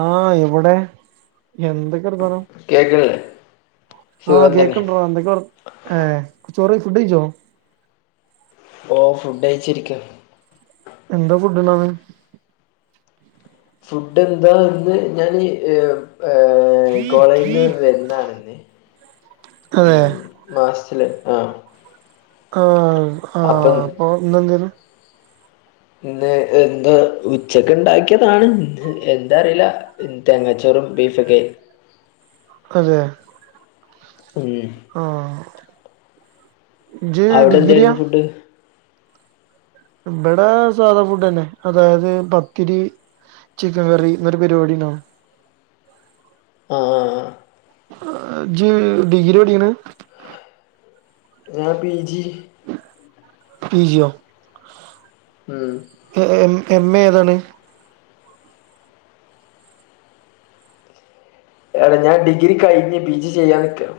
ആ എവെടെ എന്തൊക്കെ വർത്താനം കേക്കണില്ലേ ആഹ് സുഖം തന്നെ കേക്ക്ണ്ടെടാ എന്തൊക്കെവർ ഏ ചോറ് ഫുഡ്‌ കഴിച്ചോ ഓ ഫുഡ് കഴിച്ചിരിക്കാ എന്താ ഫുഡ്‌ ഉള്ളത് ഫുഡ് എന്താ ഇന്ന് ഞാൻ ഇഞ് ഏഹ് ഏ കോളേജിന്ന് വരുന്നാണെ ഇന്ന് അതെ മാസത്തില് ആഹ് ആ ഹാ അപ്പം അപ്പെ ഇന്നെന്തേയിന്നു ഇന്ന് എന്താ ഉച്ചക്ക് ഉണ്ടാക്കിയതാണ് എന്താറീല്ല തേങ്ങാ ചോറും ബീഫൊക്കെയി അതേ ഉം ആഹ് ഇജ്ജ് അവിടെ ഡിഗ്ര്രിയാ എന്തായിരുന്നു ഫുഡ് ഇവിടെ സാധാ ഫുഡ് തന്നെ അതായത് പത്തിരി ചിക്കൻ കറി ഇന്നൊരു പരിപാടി ഉണ്ടാവും ആഹ് ആഹ് ആ ഇജ്ജ് ഡിഗ്രിരി പഠിക്ക്ണ് ഞാൻ പി ജി പീ ജി യൊ ഉം എ എം എ ഏതാണ് ഏടാ ഞാൻ ഡിഗ്രി കഴിഞ്ഞ് പിജി ചെയ്യാൻ നിക്കാണ്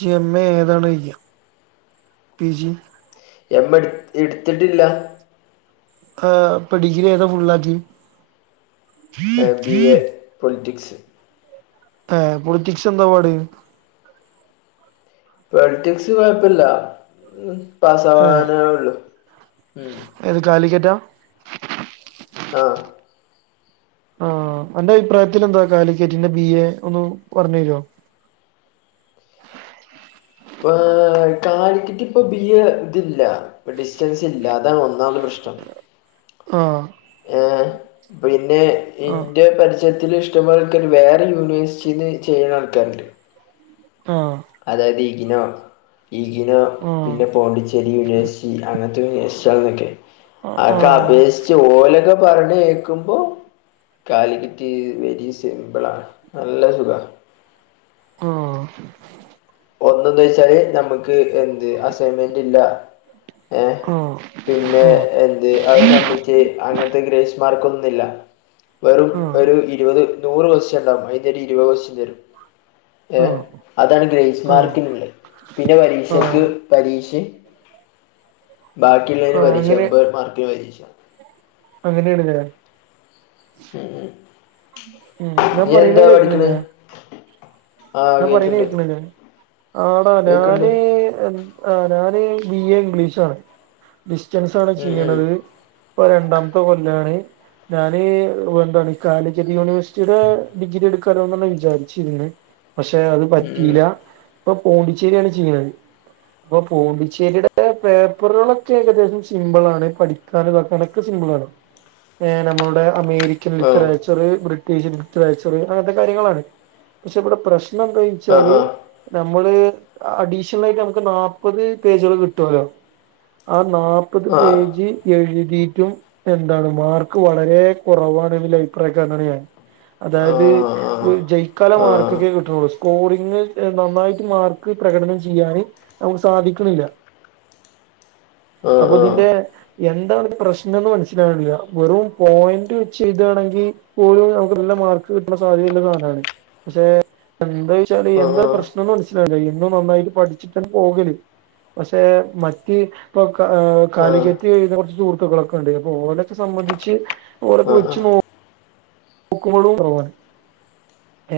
ജ്ജ് എം എ ഏതാണ് ചോയ്ക്ക പി ജി എം എ എടുത്തിട്ടില്ല ആ ഇപ്പ് ഡിഗ്രി ഏതാ ഫുള്ളാക്കി ഏ ബി എ പൊളിറ്റിക്സ് ഏ പൊളിറ്റിക്സ് എന്താപാട് പൊളിറ്റിക്സ് കൊഴപ്പല്ല പാസ്സ ഏഹ് ആവാനൊള്ളു ഉം ഏത് കാലിക്കറ്റാ ആ ആഹ് അന്റെ അഭിപ്രായത്തിൽ എന്താ കാലിക്കേറ്റിന്റെ ബി എ ഒന്ന് പറഞ്ഞെരോ ഇപ്പം കാലിക്കറ്റ് ഇപ്പ ബിഎ ഇതില്ല ഡിസ്റ്റൻസ് ഇല്ല അതാണ് ഒന്നാമത്തെ പ്രശ്നം ആഹ് ഏ പിന്നെ ആഹ് ഇന്റെ പരിസ് രത്തില് ഇഷ്ട്ടം പോലെ ആൾക്കാർ വേറെ യൂണിവേഴ്സിറ്റില് ചെയ്യുന്ന ആൾക്കാരുണ്ട് ആ അതായത് ഇഗ്‌ നോ ഇഗ്‌ നോ പിന്നെ പോണ്ടിച്ചേരി യൂണിവേഴ്‌സിറ്റി അങ്ങനത്തെ യൂണിവേസിറ്റി ആഹ് അതൊക്കെ ആഹ് അപേക്ഷിച്ച് ഓലൊക്കെ പറഞ്ഞ് കേക്കുമ്പോ കാലിക്കറ്റ് വെരി സിമ്പിളാണ് നല്ല സുഖാ ഓ ഒന്നന്ന് വെച്ചാല് നമുക്ക് എന്ത് അസൈൻമെന്റ് ഇല്ല ഏ ആഹ് ആഹ് ആഹ് പിന്നെ എ അത് ശമ്മിച്ച് അങ്ങനത്തെ ഗ്രസ് മാർക്ക് ഒന്നും ഇല്ല വെറും ആഹ് ഒരു ഇരുപത് നൂറ് കൊസ്റ്റ്യൻ ഉണ്ടാവും അതിൽ ഒരു ഇരുപത് കൊസ്റ്റ്യൻ തരും ആഹ് ഏ ആഹ് അതാണ് ഗ്രേസ് മാർക്കിന പിന്നെ ആഹ് പരീക്ഷക്ക് ആഹ് പരീക്ഷ ബാക്കിയുള്ളതിന് പരീക്ഷ അങ്ങനെ എമ്പത് മാർക്കിൽ പരീക്ഷ അങ്ങനെയാണ്ത് ഉം ഞാൻ നീ പറയണ് എന്താ പഠിക്കണ കേക്ക്ണില്ലേ ആ ഞാൻ പറയ്ണെ കേക്കണ്ട് കേക്ക്ണില്ലേ ആടാ കേക്കണ്ട് ഞാന് ആ ഞാന് ബി എ ഇംഗ്ലീഷ് ആണ് ഡിസ്റ്റൻസ് ആണ് ഉം ചെയ്യണത് ഇപ്പൊ രണ്ടാമത്തെ കൊല്ലാണ് ഞാന് എന്താണ് ഈ കാലിക്കറ്റ് യൂണിവേഴ്സിറ്റിയുടെ ഡിഗ്രി എടുക്കാണോന്നാണ് വിചാരിച്ചിനി പക്ഷെ അത് ഉം ഉം പറ്റിയില്ല ഇപ്പൊ പോണ്ടിച്ചേരിയാണ് ചെയ്യുന്നത് അപ്പൊ പോണ്ടിച്ചേരിയുടെ പേപ്പറുകളൊക്കെ ഏകദേശം സിമ്പിൾ ആണ് പഠിക്കാനും നോക്കാനൊക്കെ സിമ്പിൾ ആണ് നമ്മുടെ അമേരിക്ക രിക്ക ഉം ലിറ്ററേച്ചറ് ബ്രിട്ടീഷ് ലിറ്ററേച്ചറ് അങ്ങനത്തെ കാര്യങ്ങളാണ് പക്ഷെ ഇവിടെ പ്രശ്നം എന്ത ആ വച്ചാല് നമ്മള് അഡീഷണൽ ആയിട്ട് നമുക്ക് നാല്പത് പേജുകൾ കിട്ടുമല്ലോ ആ നാല്പ്പത് ആ ആ ആ പേജി എഴുതിട്ടും എന്താണ് മാർക്ക് വളരെ കുറവാാണ് ന്ന്ള്ള അഭിപ്രായക്കാരനാണ് ഞാൻ ആ അതായത് ജയിക്കാൻള്ള ആ ആ മാർക്ക ഒക്കെ കിട്ടുള്ളൂ സ്കോറിംഗ് നന്നായിട്ട് മാർക്ക് പ്രകടനം ചെയ്യാന് നമുക്ക് സാധിക്കുന്നില്ല ആഹ് അപ്പൊ ഇതിന്റെ ആഹ് എന്താണ് പ്രശ്നംന്ന് മനസ്സിലാവില്ല വെറും പോയിന്റ് വെച്ച് എഴ്തുകയാണെങ്കിൽ പോലും നമുക്ക് നല്ല മാർക്ക് കിട്ടുന്ന സാധ്യതയല്ല അതാണ് പക്ഷെ എന്താച്ചാല് എന്താ ആഹ് പ്രശ്നം എന്ന് മന ല്ല ഇന്നും നന്നായിട്ട് പഠിച്ചിട്ടും പോകല് പക്ഷെ മറ്റ് ഇപ്പൊ കാ ആഹ് ആഹ് കാലികത്ത് കുറച്ച് സുഹൃത്തുക്കളൊക്കെ ഇണ്ട് അപ്പൊ ഓലൊക്കെ സംബന്ധിച്ച് ഓല്ലക്കെ ആഹ് ഒച്ച് ആഹ് പോവും നോക്കുമ്പോളും കുറവാണ്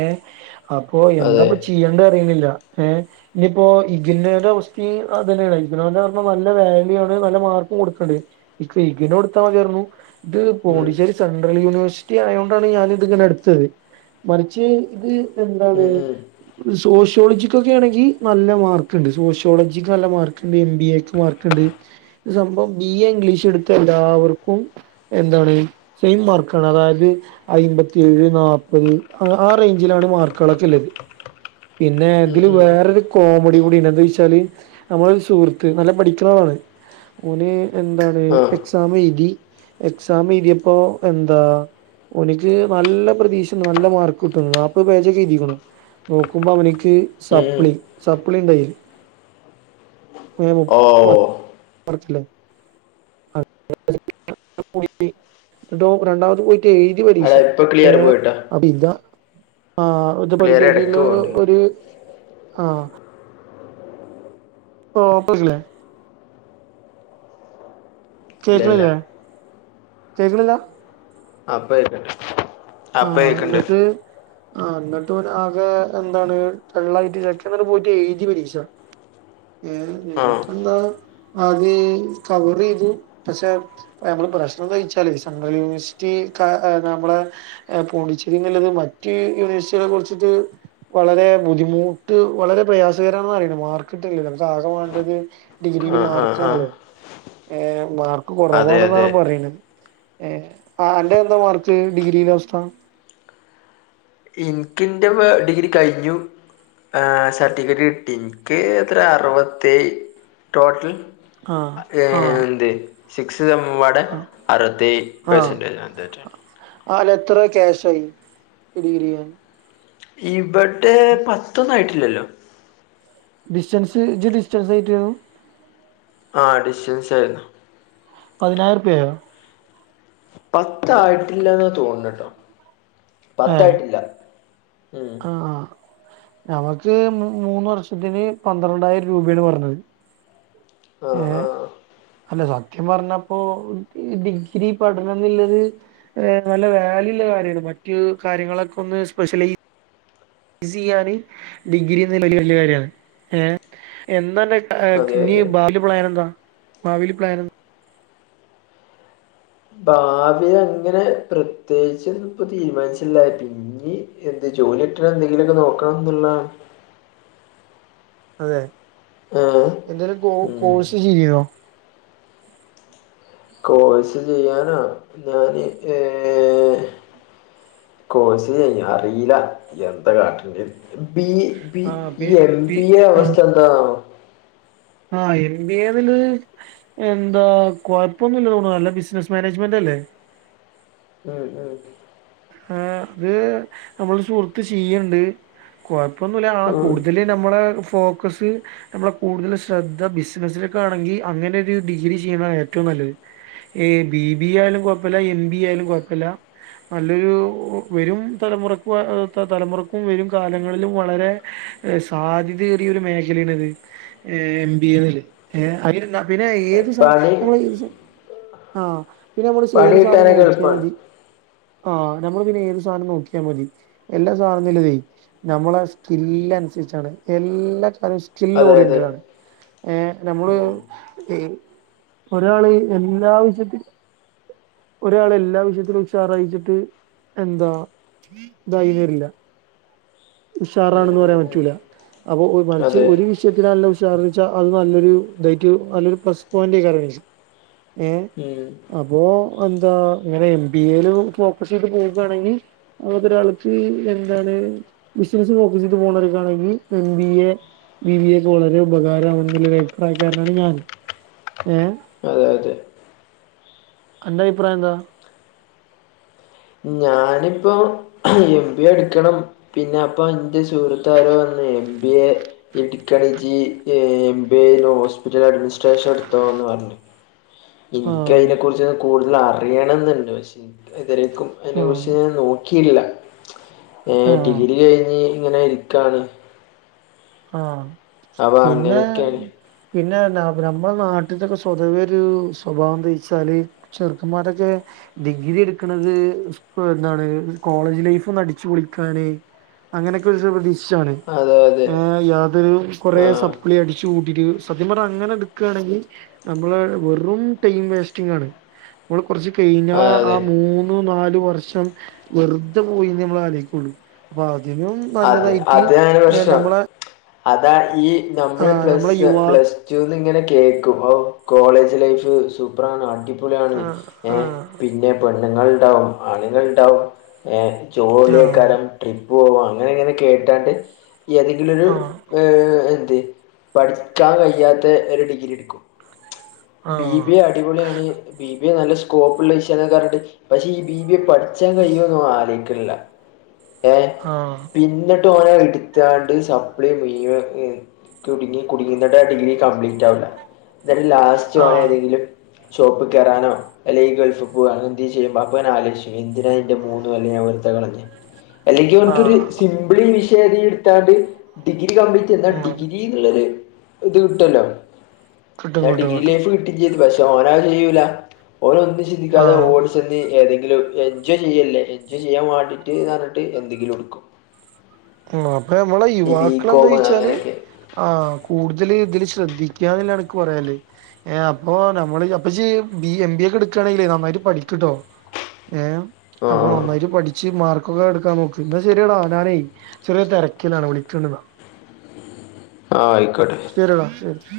ഏ അപ്പൊ അതെ എന്താപ്പ ചെയ്യണ്ട അറിയണില്ല ഏ ഇനിയിപ്പോ ഇഗിന്നയുടെ അവസ്തി അത് തന്നെയാണ് ഇഗന പറഞ്ഞാ നല്ല വാല്യു ആണ് നല്ല മാർക്കും കൊടുക്കണ്ടെ ഇഗിന കൊടുത്താ മതിയായിരുന്നു ഇത് ഉം പോണ്ടിശേരി സെൻട്രൽ യൂണിവേഴ്സിറ്റി ആയോ ഞാന് ഇതിങ്ങനെ എടുത്തത് മറിച്ച് ഇത് എന്താണ് ഉം ഉം സോഷ്യോളജിക്ക്ക്കെ ആണെങ്കി നല്ല മാർക്ക്ണ്ട് സോഷ്യോളജിക്ക് നല്ല മാർക്ക് ഇണ്ട് എം ബി എക്ക് മാർക്ക്ണ്ട് സംഭവം ബി എ ഇംഗ്ലീഷ് എടുത്ത എല്ലാവർക്കും എന്താണ് സെയിം മാർക്കാണ് അതായത് അയിമ്പത്തിയേഴ് നാല്പത് ആഹ് ആ റേഞ്ചിലാണ് മാർക്കളൊക്കെ ഇള്ള പിന്നെ ഉം എങ്കിലും ഉം വേറൊരു കോമഡി കൂട എന്താ വെച്ചാല് നമ്മളരു സുഹൃത്ത് നല്ല പഠിക്കുന്ന ആളാണ് ഓന് എന്താണ് ആഹ് എക്സാം എഴുതി എക്സാം എഴുതിയപ്പോ എന്താ ഒനിക്ക് നല്ല പ്രതീക്ഷ നല്ല മാർക്ക് കിട്ടുന്നു നാപ്പ പേജൊക്കെ എഴുതിക്ക്ണ് നോക്കുമ്പോ അവനിക്ക് ഉം ഉം സപ്പ്ളി സപ്പ്ളിണ്ടൈൽ മുപ്പ ഓഹ് പറത്തില്ലേ [unintelligible] ന്ന്ട്ട് ഓൻ രണ്ടാമത് പോയി എഴുതി പരീക്ഷ എടാ ഇപ്പൊ ഏ ക്ലിയർ പോയിട്ടാ അപിതാ ആഹ് അത് ക്ലിയർ എടക്ക് പഠിത്തരിലോ പോണ്ട് ഒര് ആഹ് ഓ പോകില്ലേ ഇല്ല ഇല്ല കേക്ക്ണില്ലേ കേക്ക്ണില്ല ആഹ് ഇപ്പ കേക്ക്ണ്ട് അപ്പ ആഹ് കേക്ക്ണ്ട് ന്ന്ട്ട് ആഹ് ന്ന്ട്ട് ഇവന് ആകെ എന്താണ് ഡെൾ ആയിട്ട് ചെക്കൻ പോയിട്ട് എഴുതി പരീക്ഷ ആഹ് എന്നിട്ട്ന്താ ആദ്യം കവർ ചെയ്തു പക്ഷെ നമ്മള് പ്രശ്നം എന്താന്ന് വെച്ചാൽ സെൻട്രൽ യൂണിവേഴ്സിറ്റി നമ്മളെ പോണ്ടിച്ചേരി എന്നുള്ളത് മറ്റ് യൂണിവേഴ്സിറ്റികളെ കുറിച്ചിട്ട് വളരെ ബുദ്ധിമുട്ട് വളരെ പ്രയാസക്കരാന്നാ അറിയുന്നത്ത് മാർക്ക് കിട്ടുന്നില്ല നമുക്ക് ആകെ വേണ്ടത് ഡിഗ്രിക്ക് ആഹ് ആഹ് ആഹ് മാർക്കാണല്ലോ ഏ മാർ അതെ അതെ കുറവാണെന്നാണ് പറയുന്നത് അന്റെ എന്താ മാർക്ക് ഡിഗ്രിയിലെ അവസ്ഥ ഇന്ക്ക് ഇന്റെ ഡിഗ്രി കഴിഞ്ഞു ആഹ് സർട്ടിഫിക്കറ്റ് കിട്ടി ഇന്ക്ക് എത്രെ അറുപത്തിഏയ് ടോട്ടൽ ആഹ് ഏ ആഹ് തെ സിക്സ്സെമുംപാടെ ആ അറുപത്തിഏഴു പെർസെന്റേജ് അങ്ങനെറ്റ ആഹ് എത്ര ക്യാഷായി ഡി ക്കി രി കാന് ഇവടെ പത്തൊന്നായിട്ടില്ലല്ലോ ഡിസ്റ്റൻസ് ഇജ് ഡിസ്റ്റൻസ് ആയിട്ടാ ആഹ് ഡിസ്റ്റൻസ് ആയിരുന്നു പതിനായിരറുപ്പായോ പത്ത് ആയിട്ടില്ല ന്നാ തോന്നട്ടോ ഏ പത്തായിട്ടില്ല ആഹ് ഞങ്ങക്ക് മൂന്ന് വർഷത്തിന് പന്ത്രണ്ടായിരം രൂപയാണ് പറഞ്ഞത് ഏ ആഹ് ആഹ് അല്ല സത്യം പറഞ്ഞപ്പോ ഡിഗ്രി പഠനന്ന്ള്ളത് ഹേ നല്ല വാല്ലുള്ള കാര്യാണ് മറ്റു കാര്യങ്ങളൊക്കെ ഒന്ന് സ്പെഷ്യലൈ ഷിയ്യാൻ ഡിഗ്രിന്ന് വലിയ കാര്യാണ് ഏ എന്നാണ് അതെ ഇനി അതെ ഭാവിയിൽ പ്ലാൻ എന്താ ഭാവിയിൽ പ്ലാൻ ഭാവി അങ്ങനെ പ്രത്യേകിച്ച് ഇപ്പൊ തീരുമാനിച്ചില്ല [unintelligible] ഈ എന്റെ ജോലി ഒക്കെ എന്തെങ്കിലുമൊക്കെ നോക്കണം ന്നുള്ളതാണ് അതെ ആഹ് എന്തെങ്കിലും കോ കോഴ്സ് ചെയ്യോ കോഴ്സ് ചെയ്യാനോ ഞാന് ഏ [inaudible] കോഴ്സ് [unintelligible] അറീല്ല എന്താ കാട്ടെട്ടേന്ന് ബീ ബീ ആഹ് P E M P B A ആഹ് അവസ്ഥ എന്താണാവോ ആഹ് എം ബി എ എന്ന്ള്ളത് എന്താ കൊഴപ്പൊന്നും ഇല്ല തോന്നുന്നു നല്ല ബിസിനസ് മാനേജ്മെന്റ് അല്ലേ ആഹ് ആഹ് ഉം ഉം അത് നമ്മളെ സുഹൃത്ത് ചെയ്യ്ണ്ട് കൊഴപ്പൊന്നുല്ല ഉം കൂടുതല് നമ്മളെ ഫോക്കസ്സ് നമ്മളെ കൂടുതല് ശ്രദ്ധ ബിസിനസ്സിലൊക്കെ ആണെങ്കി അങ്ങനെ ഒരു ഡിഗ്രി ചെയ്യുന്നതാ ഏറ്റവും നല്ലത്. ഈ ബി ബി എ ആയാലും കൊഴ്പ്പല്ല എം ബി എ ആയാലും കൊഴ്പ്പല്ല നല്ലൊരു വരും തലമുറക്ക് ഏ തലമുറക്കും വരും കാലങ്ങളിലും വളരെ സാധ്യത ഏറിയ ഒരു മേഖലേണത് എം ബി എ എന്ന്ള്ളത് പിന്നെ ഏത് സാധനും പണി നമ്മള് ആഹ് പിന്നെ നമ്മൾ പണി ഏത് സാധനം കിട്ടാനൊക്കെ നോക്കിയാ എളുപ്പാണ് മതി ആഹ് നമ്മള് പിന്നെ ഏത് സാനും നോക്കിയാ മതി എല്ലാം സാധനത്തിലും നമ്മളെ സ്കില്ല് അൻസർച്ചാണ് എല്ലാ [unintelligible] സ്കിൽ അതെ അതെ ഓറിയൻറ്റഡ് ആണ് ഏ നമ്മള് ഉം ഒരാള് എല്ലാ വിഷ്യത്തിലും ഒരാള് എല്ലാ വിഷ്യത്തിലും ചാറയ്ച്ചിട്ട് എന്താ ഇതായി [unintelligible] ഉം ഉഷാറാണെന്ന് ഉം പറയാൻ ഉം പറ്റൂല അപ്പൊ മറിച്ച് അതെ ഒരു വിക്ഷത്തിനല്ല ഉഷാർച്ചാ അത് നല്ലൊരു ഇതായിട്ട് നല്ലൊരു പ്ലസ് പോയിന്റ [unintelligible] ഏഹ് ഉം അപ്പോ എന്താ ഇങ്ങനെ എം ബി എയില് ഫോക്കസ് ചെയ്ത് പോകാണെങ്കി ഏതൊരാൾക്ക് എന്താണ് ബിസിനസ് [unintelligible] പോവാണെങ്കിൽ എം ബി എ വി വിയെ [unintelligible] വളരെ ഉപകാരമാണെന്നുള്ള ഒരു അഭിപ്രായക്കാരനാണ് ഞാൻ ഏ അതെ അതെ അന്റെ അഭിപ്രായംന്താ ഞാനിപ്പം എം ബി എ ഇട്ക്കണം പിന്നെ അപ്പൊ എന്റെ സുഹൃത്താരോ പർഞ്ഞ് എം ബി എ ഇട്ക്കാണെങ്കി ഏ M B A hospital administration ഇട്ന്ന് പർഞ്ഞു. ആഹ് എനിക്കയ്നെ കുർച്ച് കൂടുതൽ അറിയണംന്ന്ണ്ട് പക്ഷെ ഇത്‌ വരെക്കും അതിനെ ആഹ് കുർച്ച് ഞാൻ നോക്കിയില്ല ഏ ആഹ് ഡിഗ്രി കഴിഞ്ഞ് ഇങ്ങനെ ഇരിക്കാണ് ആഹ് അപ്പൊ പിന്നെ അങ്ങനെയൊക്കെയാണ് പിന്നെഎന്ത പറിയ നമ്മുടെ നാട്ടിലൊക്കെ സ്വതവേ ഒരു സ്വഭാവം ന്താച്ചാല് ചെർക്കൻമാരൊക്കെ ഡിഗ്രി എട്ക്ക്ണത് സ് എന്താണ് കോളേജ് ലൈഫ് അടിച്ചുപൊളിക്കാന് അങ്ങനെയൊക്കെ ഒരു പ്രതീക്ഷാണ്. അതെ. അതെ യാതൊരു കുറെ ആ സപ്പ്ളി അടിച്ചു കൂട്ടിട്ട് സത്യം പറഞ്ഞ അങ്ങനെ എടുക്കാണെങ്കി നമ്മള് വെറും ടൈം വേസ്റ്റിംങ്ങ് ആണ് നമ്മൾ കൊറച്ച് കഴിഞ്ഞാ ആ അതെ മൂന്ന് ന്നു നാല് വർഷം വെറുതെ പോയി നമ്മള് ആലോയ്ക്കുള്ളു അപ്പൊ അതിനും അതെ നല്ലതായിട്ട് അതാണ് ഏഹ് പ്രശ്നം നമ്മളെ അതാ ഈ നമ്മൾ ആ, നമ്മളെ പ്ലസ് യുവാ പ്ലസ് ടു ന്ന് ഇങ്ങനെ കേക്കും അ കോളേജ് ലൈഫ് സു പ്രാണ് അടിപൊളിയാണ് ആഹ് ഏഹ് ആഹ് പിന്നെ പെണ്ണുങ്ങൾ ഉണ്ടാവും ആണുങ്ങൾ ഉണ്ടാവും ഏ ജോളിയേക്കാരം ആഹ് ട്രിപ്പ് പോവും അങ്ങനെ ഇങ്ങനെ കേട്ടാണ്ട് ഏതെങ്കിലും ഒരു ആഹ് ഏഹ് എന്ത് പഠിക്കാൻ കഴിയാത്ത ഒരു ഡിഗ്രി എടുക്കും. ബി ആഹ് ബി എ അടിപൊളിയാണ് ബി ബി എ നല്ല സ്കോപ്പ്ള്ള വിശയാണ് ന്ന് ഒക്കെ പറഞ്ഞിട്ട് പക്ഷെ ഈ ബി ബി എ പഠി ച്ചാൻ കയ്യോന്ന് ആലോയ്ക്കണില്ല ഏഹ്? ആഹ്. പിന്നിട്ട് ഓന എടുത്താണ്ട് സപ്ലി മുയിവ ഏഹ് കുടുങ്ങി കുടുങ്ങീട്ടാടെ ഡിഗ്രി കംപ്ലീറ്റ് ആവില്ല എന്നിട്ട് ലാസ്റ്റ് ഓൻ ആഹ് ഏതെങ്കിലും ഷോപ്പ് കേറാനോ അല്ലെ ഈ ഗൾഫ് പോവാണ് എന്തെ ചെയ്യുമ്പ അപ്പവൻ ആലോയിച്ചും എന്തിന ഇന്റെ മൂന്ന് കൊല്ലം ഞാൻ വേർതെ കളഞ്ഞെ. അല്ലെങ്കി ആഹ് അവൻക്കൊരു ആഹ് സിംപിൾ വിഷയം ഏതെയും എടുത്താണ്ട് ഡിഗ്രി കംപ്ലീറ്റ് ചെയ്യുന്ന എന്ന ഉം ഡിഗ്രി നല്ലോരു ഇത് കിട്ടു അല്ലോ. കിട്ടും കിട്ടും കിട്ടും. കിട്ടി ചെയ്ത് പക്ഷെ ഓനത് ചെയ്യൂല ഓന് ഒന്നും ചിന്തിക്കാതെ ആഹ് ഓടി ചെന്തി ഏതെങ്കിലും എൻജോയ് ചെയ്യല്ലേ എൻജോയ് ചെയ്യാൻ വാണ്ടീട്ട് എന്ന് പറഞ്ഞിട്ട് എന്തെങ്കിലും എടുക്കും. അപ്പൊ ഞമ്മളെ ഈ യുവാക്കള് ബികോം എന്തോയിച്ചാല് അങ്ങനെയൊക്കെ ആഹ് കൂടുതല് ഇതില് ശ്രദ്ധിക്കാനില്ല എനിക്ക് പറയാനില്ലേ. ഏഹ് അപ്പൊ നമ്മള് അപ്പ ചെയ്യും ബി എം ബി ഒക്കെ എടുക്കയാണെല് നന്നായിട്ട് പഠിക്ക്ട്ടോ. ഏഹ് ആ അപ്പൊ നന്നായിട്ട് പഠിച്ച് മാർക്കൊക്കെ എടുക്കാൻ നോക്ക് എന്നാ ശരിയെടാ ഞാനേ ചെറിയ ഒരു തിരക്കിലാണ് വിളിക്ക ഒന്നൂട. ആഹ് ആയിക്കോട്ടെ. ശെരിടാ ശരി.